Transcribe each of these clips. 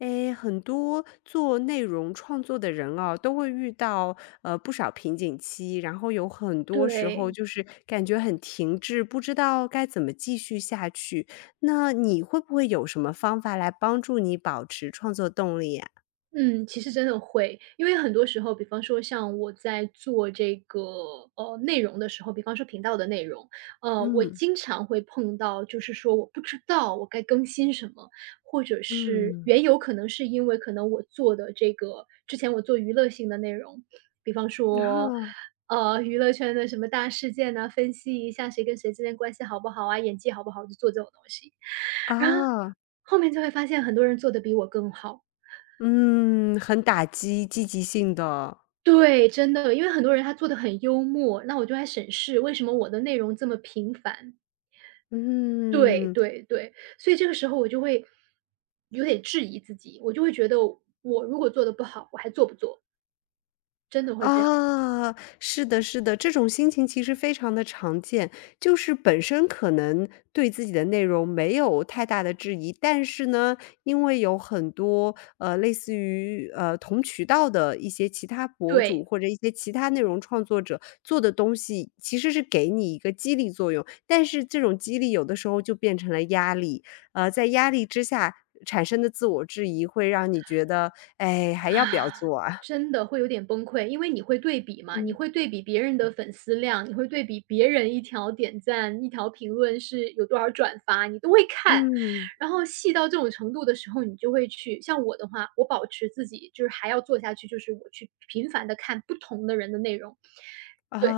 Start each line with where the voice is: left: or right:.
left: 诶，很多做内容创作的人啊，都会遇到不少瓶颈期，然后有很多时候
right: 对，
left: 就是感觉很停滞，不知道该怎么继续下去。那你会不会有什么方法来帮助你保持创作动力呀？
right: 嗯，其实真的会。因为很多时候，比方说像我在做这个内容的时候，比方说频道的内容，我
left: 嗯
right: 经常会碰到，就是说我不知道我该更新什么，或者是
left: 嗯，
right: 原有可能是因为可能我做的这个之前我做娱乐性的内容，比方
left: 然
right: 说。
left: 后
right: 娱乐圈的什么大事件呐、分析一下谁跟谁之间关系好不好啊，演技好不好，就做这种东西。然后
left: 啊，
right: 后面就会发现很多人做的比我更好。
left: 嗯，很打击积极性的，
right: 对，真的，因为很多人他做的很幽默，那我就来审视为什么我的内容这么平凡。对
left: 嗯。
right: 对对，所以这个时候我就会有点质疑自己，我就会觉得我如果做的不好，我还做不做？真的会这样，
left: 啊，是的，是的，这种心情其实非常的常见。就是本身可能对自己的内容没有太大的质疑，但是呢，因为有很多，类似于，同渠道的一些其他博主
right: 对。
left: 或者一些其他内容创作者做的东西，其实是给你一个激励作用，但是这种激励有的时候就变成了压力。在压力之下产生的自我质疑会让你觉得：“哎，还要不要做啊？”
right: 真的会有点崩溃，因为你会对比嘛，你
left: 嗯，
right: 会对比别人的粉丝量，你会对比别人一条点赞、一条评论是有多少转发，你都会看。
left: 嗯。
right: 然后细到这种程度的时候，你就会去像我的话，我保持自己就是还要做下去，就是我去频繁的看不同的人的内容。对，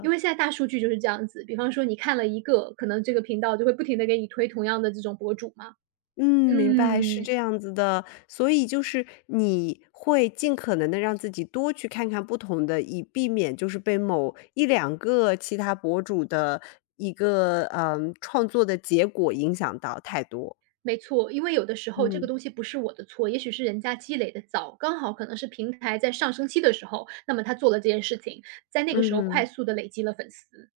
right: 因为现在大数据就是这样子，比方说你看了一个，可能这个频道就会不停的给你推同样的这种博主嘛。
left: 嗯，明白，是这
right: 嗯。
left: 样子的。所以就是你会尽可能的让自己多去看看不同的，以避免就是被某一两个其他博主的一个，嗯创作的结果影响到太多。
right: 没错，因为有的时候这个
left: 嗯，
right: 东西不是我的错，也许是人家积累的早，刚好可能是平台在上升期的时候，那么他做了这件事情，在那个
left: 嗯
right: 时候快
left: 哼。
right: 速的累积了粉丝。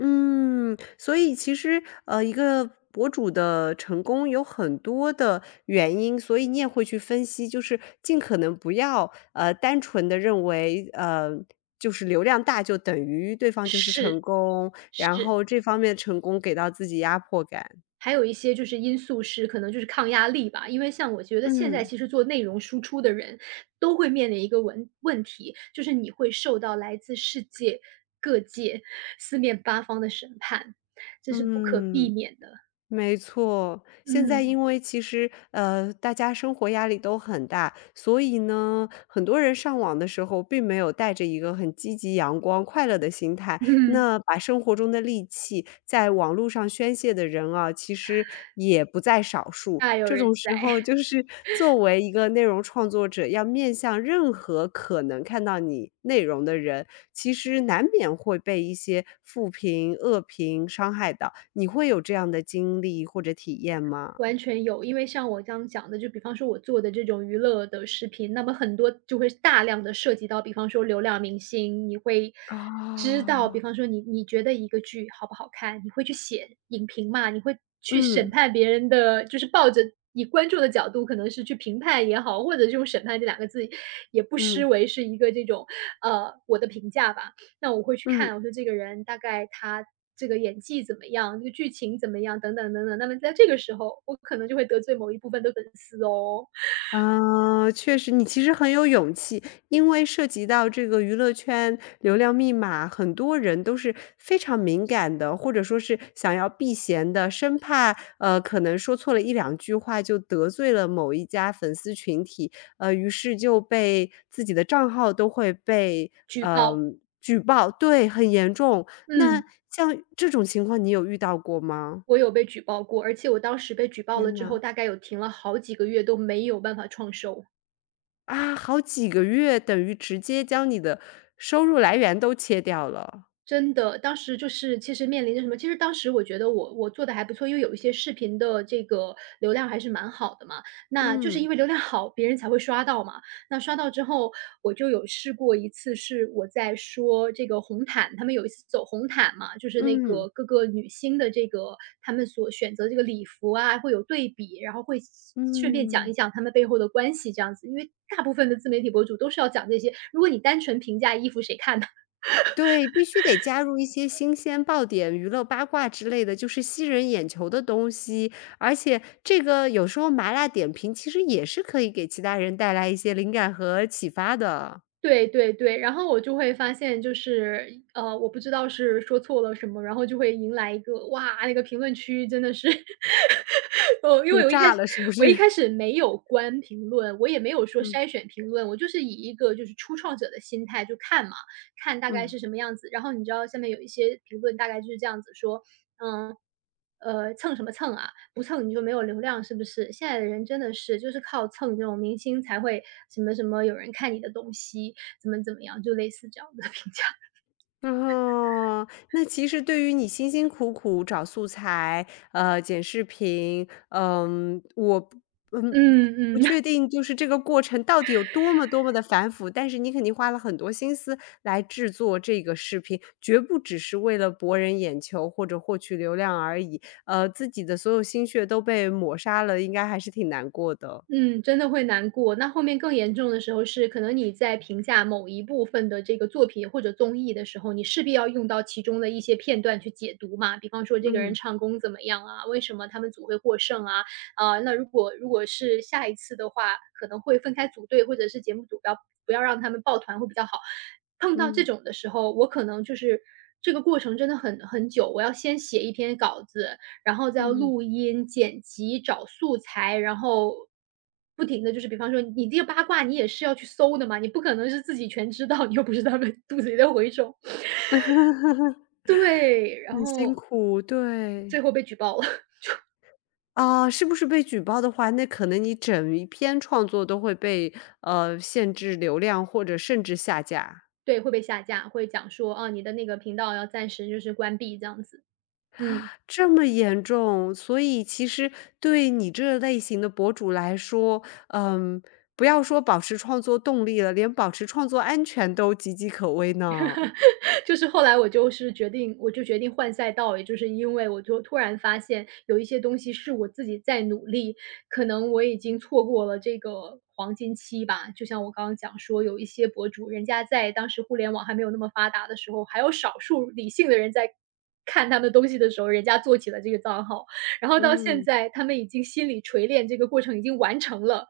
left: 嗯，所以其实，一个博主的成功有很多的原因，所以你也会去分析，就是尽可能不要，单纯的认为，就是流量大就等于对方就是成
right: 是，
left: 功，然
right: 是，
left: 后这方面成功给到自己压迫感。
right: 还有一些就是因素是可能就是抗压力吧，因为像我觉得现在
left: 嗯，
right: 其实做内容输出的人都会面临一个问题，就是你会受到来自世界各界四面八方的审判，这是不可避
left: 嗯。
right: 免的。
left: 没错，现在
right: 嗯
left: 因为其实大家生活压力都很大，所以呢，很多人上网的时候并没有带着一个很积极、阳光、快乐的心态，
right: 嗯，
left: 那把生活中的戾气在网络上宣泄的人啊，其实也不在少数。
right: 大有
left: 这
right: 人
left: 种
right: 在。
left: 时候，就是作为一个内容创作者，要面向任何可能看到你内容的人，其实难免会被一些负评、恶评伤害到，你会有这样的经历或者体验吗？
right: 完全有，因为像我刚刚讲的，就比方说我做的这种娱乐的视频，那么很多就会大量的涉及到，比方说流量明星，你会知道，
left: 啊，
right: 比方说你觉得一个剧好不好看，你会去写影评嘛，你会去审
left: 嗯，
right: 判别人的就是抱着以观众的角度，可能是去评判也好，或者是用审判这两个字，也不失
left: 嗯，
right: 为是一个这种，我的评价吧。那我会去
left: 嗯。
right: 看，我说这个人大概他这个演技怎么样，这个剧情怎么样，等等等等。那么在这个时候，我可能就会得罪某一部分的粉丝哦，
left: 啊，确实，你其实很有勇气，因为涉及到这个娱乐圈流量密码，很多人都是非常敏感的，或者说是想要避嫌的，生怕可能说错了一两句话就得罪了某一家粉丝群体，于是就被自己的账号都会被
right: 举报。
left: 嗯举报，对，很严重。那
right: 嗯，
left: 像这种情况，你有遇到过吗？
right: 我有被举报过，而且我当时被举报了
left: 天
right: 之后，
left: 呐。
right: 大概有停了好几个月都没有办法创收。
left: 啊，好几个月，等于直接将你的收入来源都切掉了。
right: 真的，当时就是其实面临着什么，其实当时我觉得我做的还不错，因为有一些视频的这个流量还是蛮好的嘛，那就是
left: 嗯，
right: 因为流量好，别人才会刷到嘛。那刷到之后，我就有试过一次，是我在说这个红毯，他们有一次走红毯嘛，就是那
left: 嗯，
right: 个各个女星的这个他们所选择这个礼服啊，会有对比，然后会顺便讲
left: 嗯。
right: 一讲他们背后的关系这样子，因为大部分的自媒体博主都是要讲这些，如果你单纯评价衣服，谁看呢？
left: 对，必须得加入一些新鲜爆点、娱乐八卦之类的，就是吸人眼球的东西。而且这个有时候麻辣点评其实也是可以给其他人带来一些灵感和启发的。
right: 对对对，然后我就会发现就是，我不知道是说错了什么，然后就会迎来一个哇，那个评论区真的是，哦，因
left: 又
right: 为我一开
left: 炸
right: 始
left: 了是不
right: 我一开
left: 是？
right: 始没有关评论，我也没有 说
left: 嗯，
right: 筛选评论，我就是以一个就是初创者的心态就看嘛，看大概
left: 嗯。
right: 是什么样子。然后你知道下面有一些评论大概就是这样子说，嗯，蹭什么蹭啊？不蹭你就没有流量，是不是？现在的人真的是就是靠蹭这种明星才会什么什么有人看你的东西，怎么怎么样，就类似这样的评价。
left: 哦，那其实对于你辛辛苦苦找素材，剪视频，嗯，我不嗯，不
right: 嗯嗯
left: 确定就是这个过程到底有多么多么的繁复，但是你肯定花了很多心思来制作这个视频，绝不只是为了博人眼球或者获取流量而已，自己的所有心血都被抹杀了，应该还是挺难过的。
right: 嗯，真的会难过。那后面更严重的时候是，可能你在评价某一部分的这个作品或者综艺的时候，你势必要用到其中的一些片段去解读嘛。比方说这个人
left: 嗯，
right: 唱功怎么样啊？为什么他们组会获胜啊？啊，那如果是下一次的话，可能会分开组队，或者是节目组不要让他们抱团会比较好。碰到这
left: 嗯，
right: 种的时候，我可能就是这个过程真的很久，我要先写一篇稿子，然后再要
left: 嗯，
right: 录音、剪辑、找素材，然后不停的就是比方说你这个八卦你也是要去搜的嘛，你不可能是自己全知道，你又不是他们肚子里的蛔虫。对，然
left: 很辛
right: 后
left: 苦，对。
right: 最后被举报了，
left: 啊，是不是被举报的话，那可能你整一篇创作都会被，限制流量或者甚至下架，
right: 对，会被下架，会讲说，啊，你的那个频道要暂时就是关闭这样子，嗯。
left: 这么严重。所以其实对你这类型的博主来说，嗯，不要说保持创作动力了，连保持创作安全都岌岌可危呢。
right: 就是后来我就决定换赛道，也就是因为我就突然发现有一些东西是我自己在努力，可能我已经错过了这个黄金期吧。就像我刚刚讲说，有一些博主，人家在当时互联网还没有那么发达的时候，还有少数理性的人在看他们东西的时候，人家做起了这个账号，然后到现
left: 嗯。
right: 在他们已经心理锤炼这个过程已经完成了。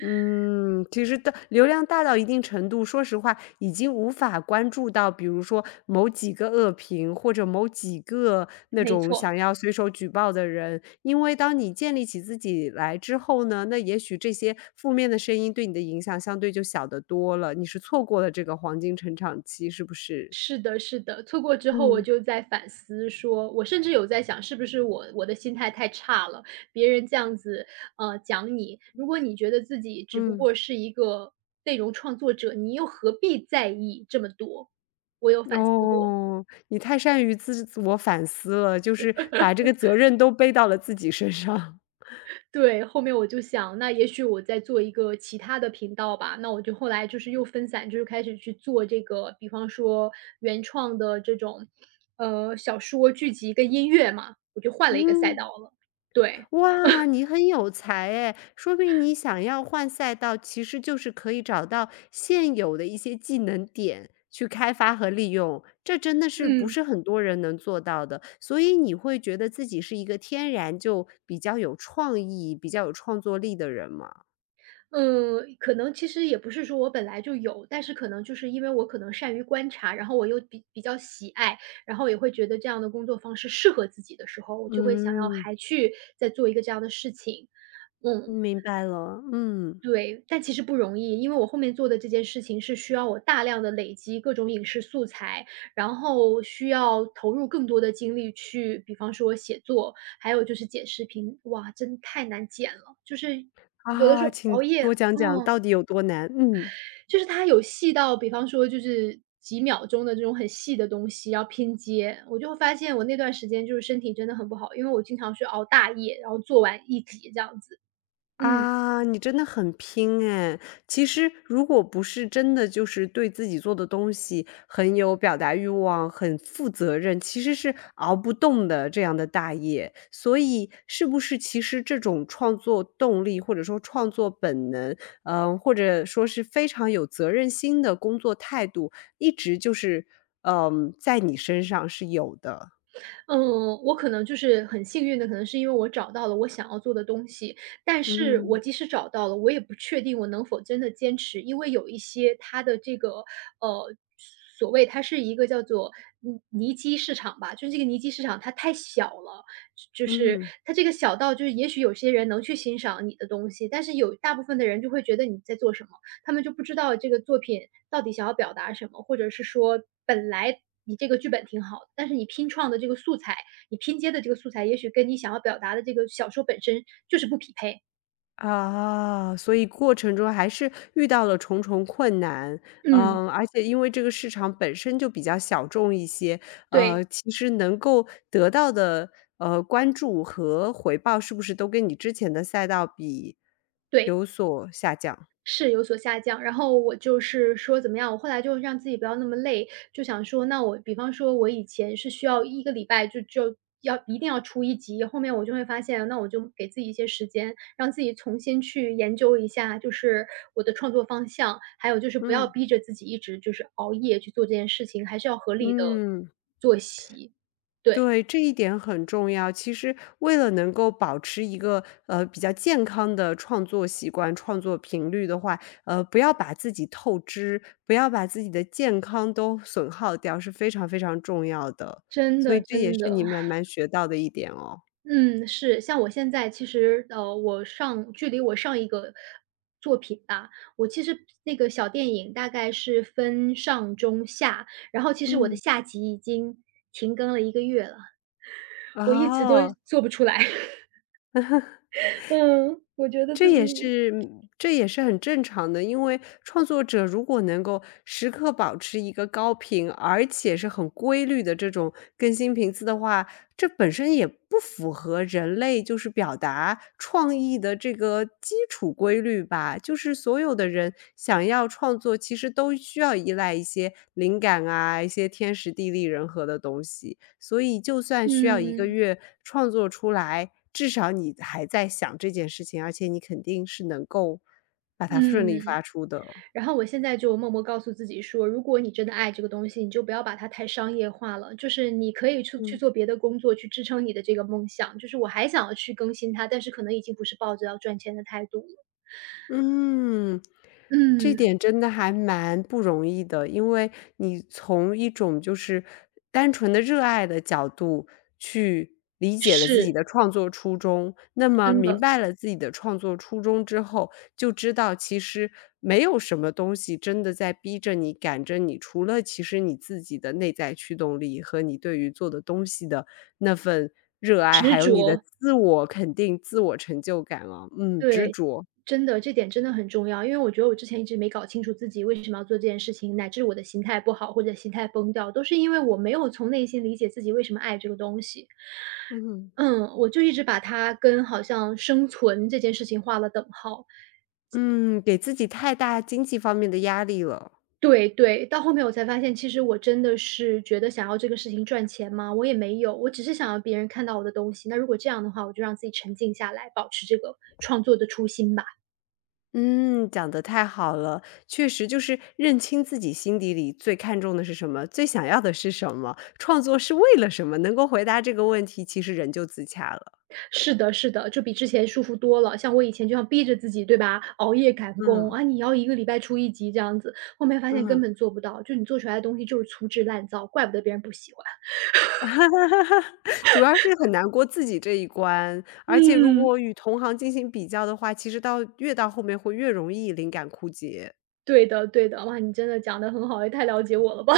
left: 嗯，其实的流量大到一定程度，说实话，已经无法关注到，比如说某几个恶评，或者某几个那
right: 没
left: 种
right: 错。
left: 想要随手举报的人。因为当你建立起自己来之后呢，那也许这些负面的声音对你的影响相对就小得多了，你是错过了这个黄金成长期，是不是？
right: 是的是的，错过之后我
left: 嗯
right: 就在反思说，我甚至有在想，是不是我的心态太差了，别人这样子，讲你，如果你觉得自己只不
left: 嗯。
right: 过是一个内容创作者，你又何必在意这么多？我有反思过。
left: 哦，你太善于自我反思了，就是把这个责任都背到了自己身上。
right: 对，后面我就想，那也许我再做一个其他的频道吧。那我就后来就是又分散，就是开始去做这个，比方说原创的这种，小说、剧集跟音乐嘛，我就换 了一个赛
left: 嗯。
right: 道了。对，
left: 哇，你很有才诶。说明你想要换赛道，其实就是可以找到现有的一些技能点去开发和利用，这真的是不
right: 嗯。
left: 是很多人能做到的。所以你会觉得自己是一个天然就比较有创意、比较有创作力的人吗？
right: 可能其实也不是说我本来就有，但是可能就是因为我可能善于观察，然后我又比较喜爱，然后也会觉得这样的工作方式适合自己的时候，我就会想要
left: 嗯，
right: 还去再做一个这样的事情。嗯。
left: 明白了，嗯。
right: 对，但其实不容易，因为我后面做的这件事情是需要我大量的累积各种影视素材，然后需要投入更多的精力去，比方说写作，还有就是剪视频，哇，真太难剪了，就是有的时
left: 啊，
right: 候
left: 请
right: 熬夜
left: 多讲讲
right: 嗯，
left: 到底有多难？嗯。
right: 就是它有细到比方说就是几秒钟的这种很细的东西要拼接，我就会发现我那段时间就是身体真的很不好，因为我经常去熬大夜，然后做完一集这样子，嗯。
left: 啊，你真的很拼哎！其实如果不是真的就是对自己做的东西很有表达欲望、很负责任，其实是熬不动的这样的大业。所以是不是其实这种创作动力或者说创作本能，嗯、或者说是非常有责任心的工作态度，一直就是嗯、在你身上是有的。
right: 嗯，我可能就是很幸运的，可能是因为我找到了我想要做的东西，但是我
left: 嗯
right: 即使找到了，我也不确定我能否真的坚持，因为有一些它的这个呃，所谓它是一个叫做泥基市场吧，就是这个泥基市场它太小了，就是
left: 嗯。
right: 它这个小到就是也许有些人能去欣赏你的东西，但是有大部分的人就会觉得你在做什么。他们就不知道这个作品到底想要表达什么，或者是说本来你这个剧本挺好的但是你拼接的这个素材，也许跟你想要表达的这个小说本身就是不匹配。
left: 啊，所以过程中还是遇到了重重困难。
right: 嗯，
left: 嗯，而且因为这个市场本身就比较小众一些，
right: 对，
left: 其实能够得到的，关注和回报是不是都跟你之前的赛道比
right: 对。
left: 有所下降？
right: 是有所下降，然后我就是说怎么样，我后来就让自己不要那么累，就想说，那我比方说我以前是需要一个礼拜就要一定要出一集，后面我就会发现，那我就给自己一些时间，让自己重新去研究一下，就是我的创作方向，还有就是不要
left: 嗯，
right: 逼着自己一直就是熬夜去做这件事情，还是要合理的
left: 嗯。
right: 作息。对，
left: 对，这一点很重要。其实为了能够保持一个，比较健康的创作习惯、创作频率的话，不要把自己透支，不要把自己的健康都损耗掉，是非常非常重要的。
right: 真
left: 所以
right: 的
left: 这也
right: 真
left: 是
right: 的。
left: 你慢慢学到的一点哦。
right: 嗯，是，像我现在其实，距离我上一个作品吧，我其实那个小电影大概是分上中下，然后其实我的
left: 嗯，
right: 下集已经停更了一个月了，我一直都
left: 哦。
right: 做不出来，嗯。我觉得
left: 这
right: 自
left: 也
right: 己
left: 是这也是很正常的，因为创作者如果能够时刻保持一个高频，而且是很规律的这种更新频次的话，这本身也不符合人类就是表达创意的这个基础规律吧。就是所有的人想要创作，其实都需要依赖一些灵感啊，一些天时地利人和的东西。所以就算需要一个
right: 嗯，
left: 月创作出来，至少你还在想这件事情，而且你肯定是能够把它顺利
right: 嗯。
left: 发出的。
right: 然后我现在就默默告诉自己说，如果你真的爱这个东西，你就不要把它太商业化了。就是你可以去
left: 嗯。
right: 做别的工作，去支撑你的这个梦想。就是我还想要去更新它，但是可能已经不是抱着要赚钱的态度了。
left: 嗯，这
right: 嗯，
left: 点真的还蛮不容易的，因为你从一种就是单纯的热爱的角度去理解了自己
right: 是，
left: 的创作初衷，那么
right: 真
left: 明
right: 的，
left: 白了自己的创作初衷之后，就知道其实没有什么东西真的在逼着你、赶着你，除了其实你自己的内在驱动力和你对于做的东西的那份热爱，还
right: 执
left: 有你的
right: 着，
left: 自我肯定、自我成就感啊，嗯，执
right: 对，
left: 着，
right: 真的，这点真的很重要。因为我觉得我之前一直没搞清楚自己为什么要做这件事情，乃至我的心态不好或者心态崩掉，都是因为我没有从内心理解自己为什么爱这个东西。
left: 嗯。
right: 嗯，我就一直把它跟好像生存这件事情画了等号。
left: 嗯，给自己太大经济方面的压力了。
right: 对对，到后面我才发现，其实我真的是觉得想要这个事情赚钱吗？我也没有，我只是想要别人看到我的东西。那如果这样的话，我就让自己沉静下来，保持这个创作的初心吧。
left: 嗯，讲得太好了，确实就是认清自己心底里最看重的是什么，最想要的是什么，创作是为了什么，能够回答这个问题，其实人就自洽了。
right: 是的，是的，就比之前舒服多了。像我以前就要逼着自己，对吧？熬夜赶工
left: 嗯，
right: 啊，你要一个礼拜出一集这样子，后面发现根
left: 嗯，
right: 本做不到，就你做出来的东西就是粗制滥造，怪不得别人不喜欢。
left: 主要是很难过自己这一关，而且如
right: 嗯。
left: 果与同行进行比较的话，其实到越到后面会越容易灵感枯竭。
right: 对的对的，哇，你真的讲得很好，也太了解我了吧。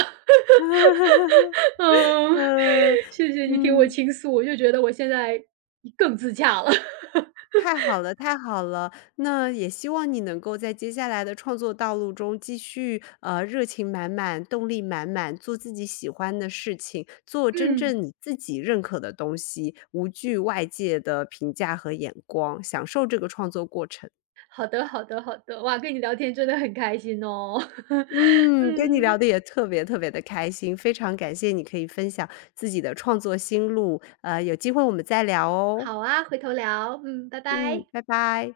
right: 嗯，
left: 嗯，
right: 谢谢你听我
left: 嗯。
right: 倾诉，我就觉得我现在更自洽了。
left: 太好了，太好了！那也希望你能够在接下来的创作道路中继续，热情满满、动力满满，做自己喜欢的事情，做真
right: 嗯，
left: 正你自己认可的东西，无惧外界的评价和眼光，享受这个创作过程。
right: 好的好的好的，哇，跟你聊天真的很开心哦。
left: 嗯，跟你聊
right: 嗯，
left: 的也特别特别的开心，非常感谢你可以分享自己的创作心路，有机会我们再聊哦。
right: 好啊，回头聊，嗯，拜
left: 嗯，
right: 拜。
left: 拜拜。